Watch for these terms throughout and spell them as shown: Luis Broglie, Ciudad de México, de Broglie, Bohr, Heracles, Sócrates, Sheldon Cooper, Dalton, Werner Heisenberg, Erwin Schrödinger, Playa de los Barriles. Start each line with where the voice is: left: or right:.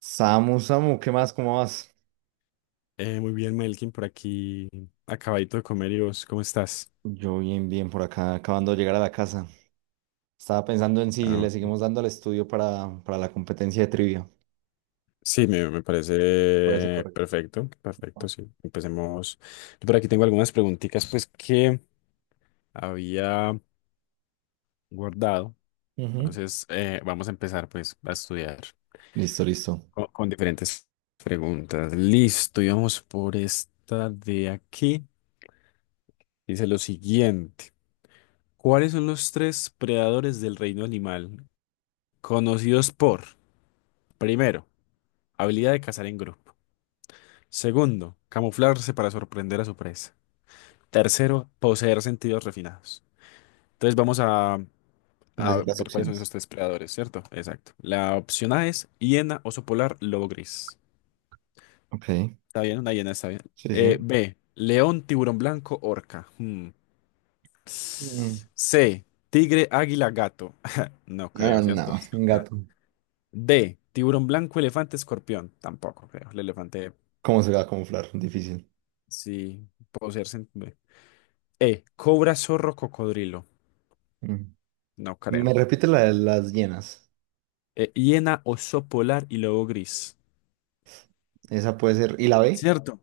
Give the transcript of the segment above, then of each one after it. right: Samu, Samu, ¿qué más? ¿Cómo vas?
left: Muy bien, Melkin, por aquí acabadito de comer. Y vos, ¿cómo estás?
right: Yo bien, bien, por acá, acabando de llegar a la casa. Estaba pensando en si
left: Ah,
right: le
left: ok.
right: seguimos dando al estudio para la competencia de trivia.
left: Sí, me
right: Parece
left: parece
right: correcto.
left: perfecto,
right: Ah.
left: perfecto, sí. Empecemos. Yo por aquí tengo algunas preguntitas, pues, que había guardado.
right: Ujú.
left: Entonces, vamos a empezar, pues, a estudiar
right: Listo, listo.
left: con diferentes preguntas. Listo, y vamos por esta de aquí. Dice lo siguiente. ¿Cuáles son los tres predadores del reino animal conocidos por, primero, habilidad de cazar en grupo; segundo, camuflarse para sorprender a su presa; tercero, poseer sentidos refinados? Entonces vamos a,
right: Decir
left: a
right: las
left: ver cuáles son
right: opciones.
left: esos tres predadores, ¿cierto? Exacto. La opción A es hiena, oso polar, lobo gris.
right: Ok,
left: Está bien, una hiena está bien.
right: sí, sí.
left: B, león, tiburón blanco, orca. Hmm.
right: Mm.
left: C, tigre, águila, gato. No
right: Ah,
left: creo, ¿cierto?
right: no, un
left: Descartada.
right: gato.
left: D, tiburón blanco, elefante, escorpión. Tampoco creo. El elefante,
right: ¿Cómo se va a camuflar? Difícil.
left: sí, poseer sentidos. E. Cobra, zorro, cocodrilo.
right: Mm.
left: No
right: Me
left: creo.
right: repite la de las llenas.
left: E. Hiena, oso polar y lobo gris.
right: Esa puede ser. ¿Y la B?
left: ¿Cierto?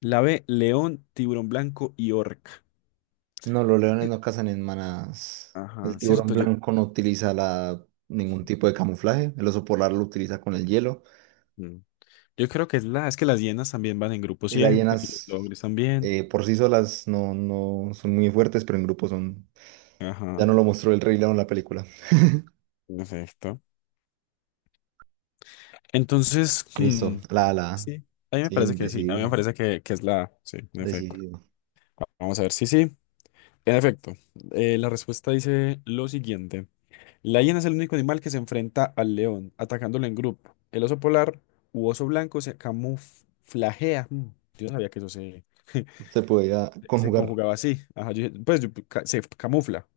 left: La B. León, tiburón blanco y orca.
right: No, los leones
left: Eh,
right: no cazan en manadas. El
left: Ajá,
right: tiburón
left: cierto, yo.
right: blanco no utiliza ningún tipo de camuflaje. El oso polar lo utiliza con el hielo.
left: mm. Yo creo que es la. Es que las hienas también van en grupo
right: Y las
left: siempre. Los
right: hienas
left: lobos gris también.
right: por sí solas no son muy fuertes, pero en grupo son. Ya
left: Ajá,
right: no lo mostró el Rey León en la película.
left: perfecto. Entonces,
right: Listo, la, la.
left: sí. A mí me
right: Sí,
left: parece que sí. A mí me
right: decidido,
left: parece que es la. A. Sí, en efecto.
right: decidido.
left: Vamos a ver. Sí, sí. En efecto. La respuesta dice lo siguiente. La hiena es el único animal que se enfrenta al león, atacándolo en grupo. El oso polar u oso blanco se camuflajea. Yo no sabía que eso se,
right: Se podía
left: se
right: conjugar.
left: conjugaba así. Ajá, pues se camufla.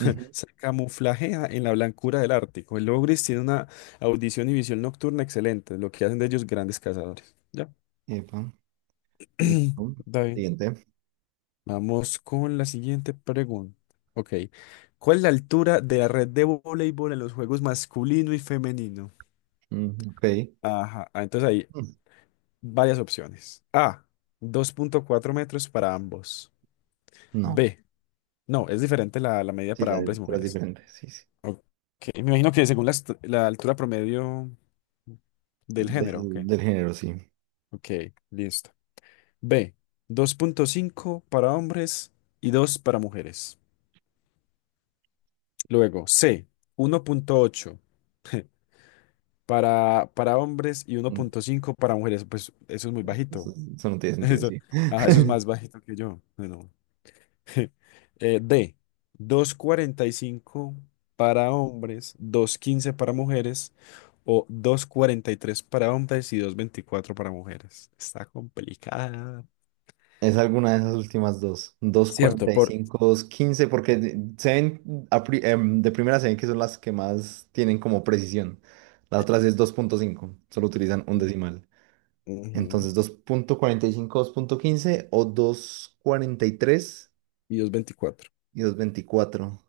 right: Ujú.
left: Se camuflajea en la blancura del Ártico. El lobo gris tiene una audición y visión nocturna excelente, lo que hacen de ellos grandes cazadores. Ya,
right: Epa, y tú,
left: está bien.
right: siguiente.
left: Vamos con la siguiente pregunta. Ok. ¿Cuál es la altura de la red de voleibol en los juegos masculino y femenino?
right: Mm, ok.
left: Ajá, entonces ahí,
right: Mm,
left: varias opciones. A, 2.4 metros para ambos.
right: no,
left: B, no, es diferente la medida
right: sí,
left: para
right: la de
left: hombres y
right: es
left: mujeres.
right: diferente. Sí, sí.
left: Ok, me imagino que según la altura promedio del género. Ok,
right: Del género, sí.
left: ok, listo. B, 2.5 para hombres y 2 para mujeres. Luego, C, 1.8 para hombres y uno
right: Mm.
left: punto cinco para mujeres. Pues eso es muy bajito.
right: Eso, sí, eso no tiene sentido,
left: Eso,
right: sí.
left: ajá, eso es más bajito que yo. Bueno. D, 2.45 para hombres, 2.15 para mujeres o 2.43 para hombres y 2.24 para mujeres. Está complicada.
right: Es alguna de esas últimas dos.
left: Cierto, por...
right: 2.15, porque se ven, de primera se ven que son las que más tienen como precisión. Las otras es 2.5 solo utilizan un
left: eh,
right: decimal.
left: ujú.
right: Entonces dos punto cuarenta y cinco 2.15 o dos cuarenta y
left: Y 2.24.
right: 2.24.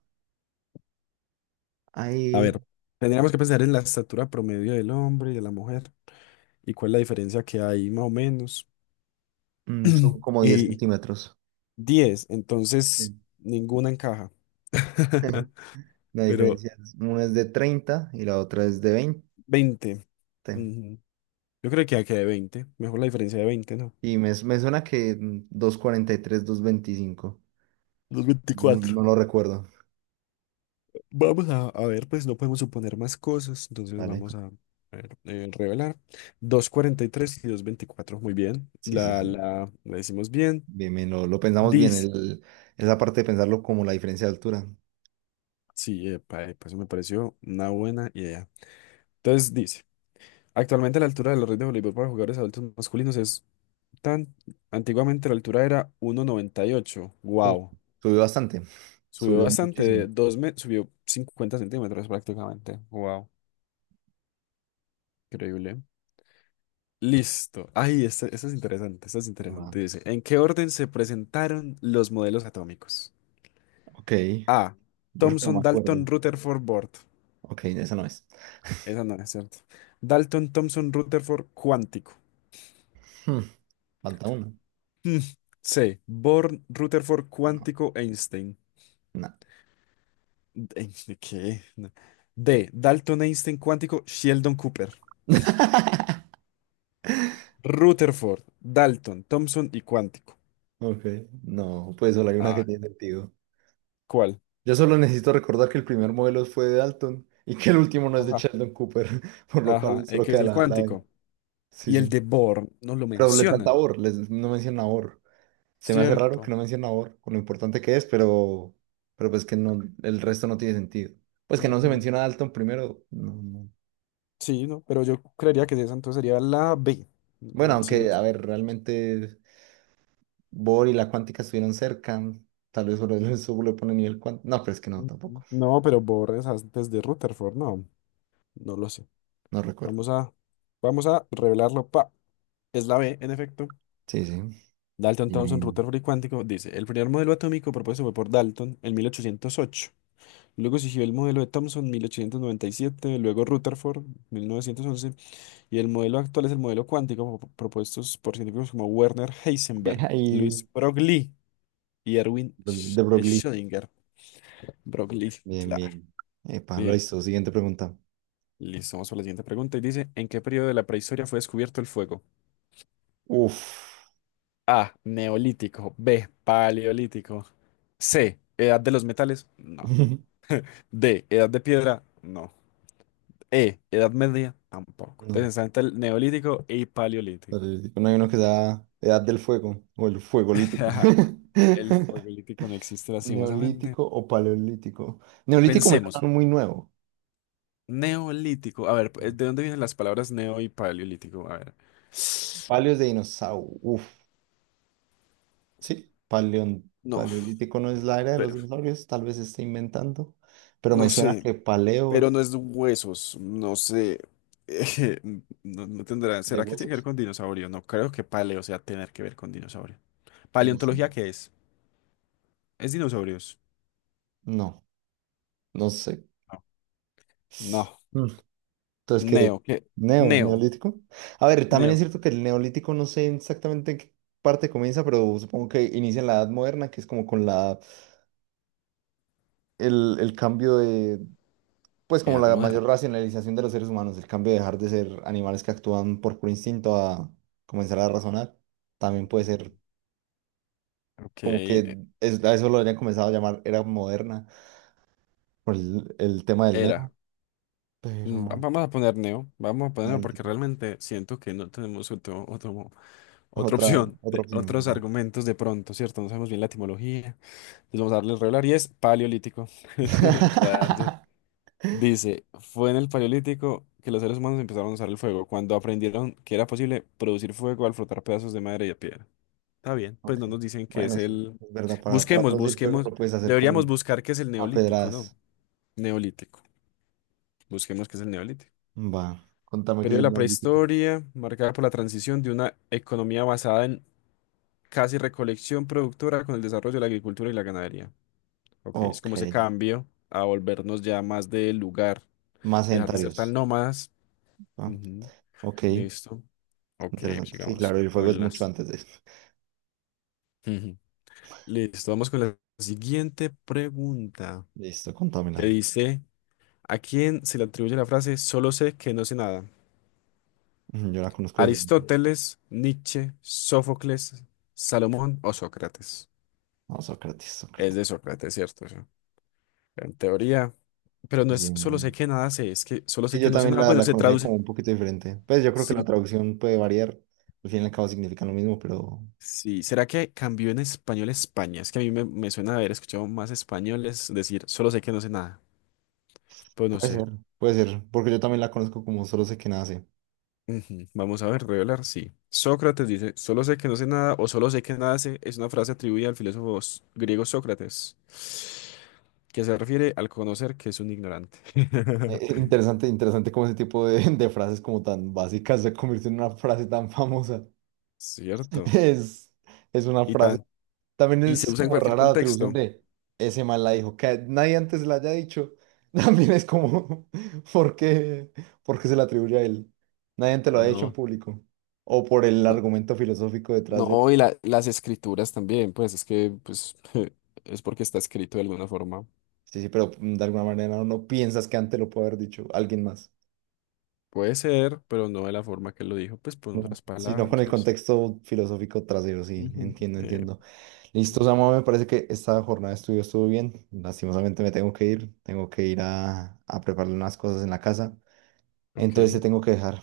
left: A
right: Ahí
left: ver, tendríamos que pensar en la estatura promedio del hombre y de la mujer y cuál es la diferencia que hay más o menos.
right: son como 10
left: Y
right: centímetros.
left: diez,
right: Sí.
left: entonces ninguna encaja.
right: La
left: Pero
right: diferencia es, una es de 30 y la otra es de 20.
left: 20. Yo creo que aquí de veinte. Mejor la diferencia de veinte, ¿no?
right: Y me suena que 2.43 2.25.
left: Los
right: No,
left: 24.
right: no lo recuerdo.
left: Vamos a ver, pues no podemos suponer más cosas. Entonces
right: Vale.
left: vamos a ver, revelar. 2.43 y tres y 224. Muy bien.
right: Sí, sí,
left: La,
right: sí.
left: la, la decimos bien.
right: Bien, bien, lo pensamos bien.
left: Dice.
right: Esa parte de pensarlo como la diferencia de altura.
left: Sí, epa, epa, eso me pareció una buena idea. Entonces dice. Actualmente la altura de la red de voleibol para jugadores adultos masculinos es tan... Antiguamente la altura era 1.98.
right: Uf,
left: Wow.
right: subió bastante.
left: Subió
right: Subió
left: bastante.
right: muchísimo.
left: De dos me... Subió 50 centímetros prácticamente. Wow. Increíble. Listo. Ay, esta es interesante, esta es
right: Va,
left: interesante. Dice, ¿en qué orden se presentaron los modelos atómicos?
right: ok.
left: A.
right: Yo creo que no me
left: Thomson,
right: acuerdo.
left: Dalton, Rutherford, Bohr.
right: Ok, esa no es.
left: Esa no es, cierto. Dalton, Thomson, Rutherford, cuántico.
right: Hmm, Falta una.
left: Mm. C. Bohr, Rutherford,
right: No,
left: cuántico, Einstein.
right: no.
left: Einstein, ¿qué? No. D. Dalton, Einstein, cuántico, Sheldon Cooper. Rutherford, Dalton, Thomson y cuántico.
right: Ok. No, pues solo hay una que
left: Ah,
right: tiene sentido.
left: ¿cuál?
right: Yo solo necesito recordar que el primer modelo fue de Dalton y que el último no es de
left: Ajá.
right: Sheldon Cooper, por lo
left: Ajá,
right: cual solo
left: ¿qué es
right: queda
left: el
right: la B.
left: cuántico?
right: Sí,
left: Y el
right: sí.
left: de Born no lo
right: Pero les falta
left: mencionan.
right: or, les no menciona or. Se me hace raro que
left: Cierto.
right: no menciona or, con lo importante que es, pero pues que no, el resto no tiene sentido. Pues que no se
left: Ujú.
right: menciona a Dalton primero, no, no.
left: Sí, no, pero yo creería que esa entonces sería la B.
right: Bueno,
left: Entonces, no
right: aunque, a
left: sé.
right: ver, realmente Bohr y la cuántica estuvieron cerca. Tal vez por eso le pone nivel cuántico. No, pero es que no,
left: Ujú.
right: tampoco.
left: No, pero Born es antes de Rutherford, no, no lo sé.
right: No recuerdo.
left: Vamos a, vamos a revelarlo. Pa, es la B, en efecto.
right: Sí, sí.
left: Dalton, Thomson,
right: Bien.
left: Rutherford y cuántico, dice, el primer modelo atómico propuesto fue por Dalton en 1808. Luego siguió el modelo de Thomson en 1897. Luego Rutherford 1911. Y el modelo actual es el modelo cuántico propuestos por científicos como Werner
right: Bien.
left: Heisenberg, Luis
right: Ahí,
left: Broglie y Erwin
right: De Broglie.
left: Schrödinger. Broglie,
right: Bien,
left: claro.
right: bien. Epa, lo
left: Bien,
right: hizo. Siguiente pregunta.
left: listo. Vamos a la siguiente pregunta. Y dice, ¿en qué periodo de la prehistoria fue descubierto el fuego?
right: Uf.
left: A, neolítico. B, paleolítico. C, edad de los metales. No. D, edad de piedra. No. E, edad media. Tampoco.
right: No.
left: Entonces está entre el neolítico y paleolítico.
right: Paleolítico. No hay uno que sea Edad del Fuego o el Fuegolítico.
left: El fuegolítico no existe lastimosamente.
right: Neolítico o paleolítico. Neolítico me
left: Pensemos.
right: suena muy nuevo.
left: Neolítico. A ver, ¿de dónde vienen las palabras neo y paleolítico? A ver.
right: Paleos de dinosaurio. Uf. Sí,
left: No,
right: paleolítico no es la era de los
left: pero
right: dinosaurios. Tal vez se esté inventando. Pero
left: no
right: me suena
left: sé,
right: que
left: pero
right: paleo
left: no es de huesos, no sé. eh, no, no tendrá.
right: de
left: ¿Será que tiene que ver
right: huesos.
left: con dinosaurio? No creo que paleo sea tener que ver con dinosaurio.
right: No sé.
left: ¿Paleontología qué es? ¿Es dinosaurios?
right: No, no sé.
left: No. No.
right: Entonces, ¿qué?
left: Neo, ¿qué? Neo.
right: Neolítico. A ver, también es
left: Neo.
right: cierto que el neolítico no sé exactamente en qué parte comienza, pero supongo que inicia en la Edad Moderna, que es como con el cambio de, pues como
left: Edad
right: la
left: moderna.
right: mayor racionalización de los seres humanos, el cambio de dejar de ser animales que actúan por puro instinto a comenzar a razonar. También puede ser
left: Ok,
right: como a eso lo habrían comenzado a llamar era moderna por el tema del
left: era.
right: neo, pero
left: Vamos a poner neo. Vamos a poner neo porque
right: neolítico.
left: realmente siento que no tenemos otro, otro Otra
right: Otra,
left: opción,
right: otra opción,
left: otros
right: va.
left: argumentos de pronto, ¿cierto? No sabemos bien la etimología. Entonces vamos a darle regular y es paleolítico. Rayos. Dice, fue en el paleolítico que los seres humanos empezaron a usar el fuego, cuando aprendieron que era posible producir fuego al frotar pedazos de madera y de piedra. Está bien, pues
right: Ok.
left: no nos dicen que es
right: Bueno, sí,
left: el...
right: es verdad, para
left: Busquemos,
right: producir fuego
left: busquemos.
right: lo puedes hacer
left: Deberíamos
right: como
left: buscar qué es el
right: a
left: neolítico, ¿no?
right: pedradas.
left: Neolítico. Busquemos qué es el neolítico.
right: Va, contame qué es
left: Periodo de
right: el
left: la
right: neolítico.
left: prehistoria, marcada por la transición de una economía basada en casi recolección productora con el desarrollo de la agricultura y la ganadería. Ok, es
right: Ok,
left: como ese cambio a volvernos ya más del lugar,
right: más
left: dejar de ser tan
right: sedentarios.
left: nómadas.
right: ¿Va?
left: Ujú.
right: Ok,
left: Listo. Ok,
right: interesante. Sí,
left: sigamos
right: claro, el fuego es
left: con
right: mucho
left: las.
right: antes de esto.
left: Ujú. Listo, vamos con la siguiente pregunta
right: Listo, contámela.
left: que dice, ¿a quién se le atribuye la frase solo sé que no sé nada?
right: Ujú, yo la conozco diferente.
left: ¿Aristóteles, Nietzsche, Sófocles, Salomón o Sócrates?
right: No, Sócrates,
left: Es de
right: Sócrates.
left: Sócrates, ¿cierto? En teoría. Pero no
right: Sí,
left: es solo sé
right: man.
left: que nada sé, es que solo
right: Y
left: sé
right: yo
left: que no sé
right: también
left: nada.
right: la,
left: Bueno,
right: la
left: se
right: conocía
left: traduce.
right: como un poquito diferente. Pues yo creo que la
left: Sí,
right: traducción puede variar. Al fin y al cabo significan lo mismo, pero
left: sí. ¿Será que cambió en español a España? Es que a mí me suena haber escuchado más españoles decir solo sé que no sé nada. Pues no
right: puede
left: sé.
right: ser, puede ser. Porque yo también la conozco como solo sé que nace.
left: Ujú. Vamos a ver, revelar, sí. Sócrates dice, solo sé que no sé nada o solo sé que nada sé, es una frase atribuida al filósofo griego Sócrates, que se refiere al conocer que es un ignorante.
right: Interesante, interesante cómo ese tipo de, de frases como tan básicas se convirtió en una frase tan famosa.
left: Cierto.
right: Es, es una
left: Y
right: frase.
left: tan,
right: También
left: y se
right: es
left: usa en
right: como rara
left: cualquier
right: la atribución
left: contexto.
right: de ese mal la dijo, que nadie antes la haya dicho. También es como, ¿por qué, por qué se la atribuye a él? Nadie antes lo ha dicho en
left: No.
right: público. O por el argumento filosófico detrás de él.
left: No, y las escrituras también, pues es que pues, es porque está escrito de alguna forma.
right: Sí, sí, pero de alguna manera no piensas que antes lo puede haber dicho alguien más.
left: Puede ser, pero no de la forma que lo dijo, pues por
right: No,
left: otras
right: sino con
left: palabras,
right: el
left: no sé.
right: contexto filosófico trasero, sí,
left: Ujú.
right: entiendo, entiendo. Listo,
left: Eh,
right: Samuel, me parece que esta jornada de estudio estuvo bien. Lastimosamente me tengo que ir a preparar unas cosas en la casa.
left: ok,
right: Entonces te tengo que dejar.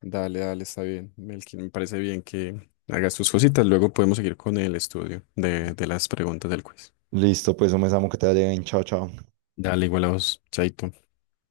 left: dale, dale, está bien. Melkin, me parece bien que hagas tus cositas. Luego podemos seguir con el estudio de las preguntas del quiz.
right: Listo, pues un besamo que te vaya bien. Chao, chao.
left: Dale, igual a vos, Chaito.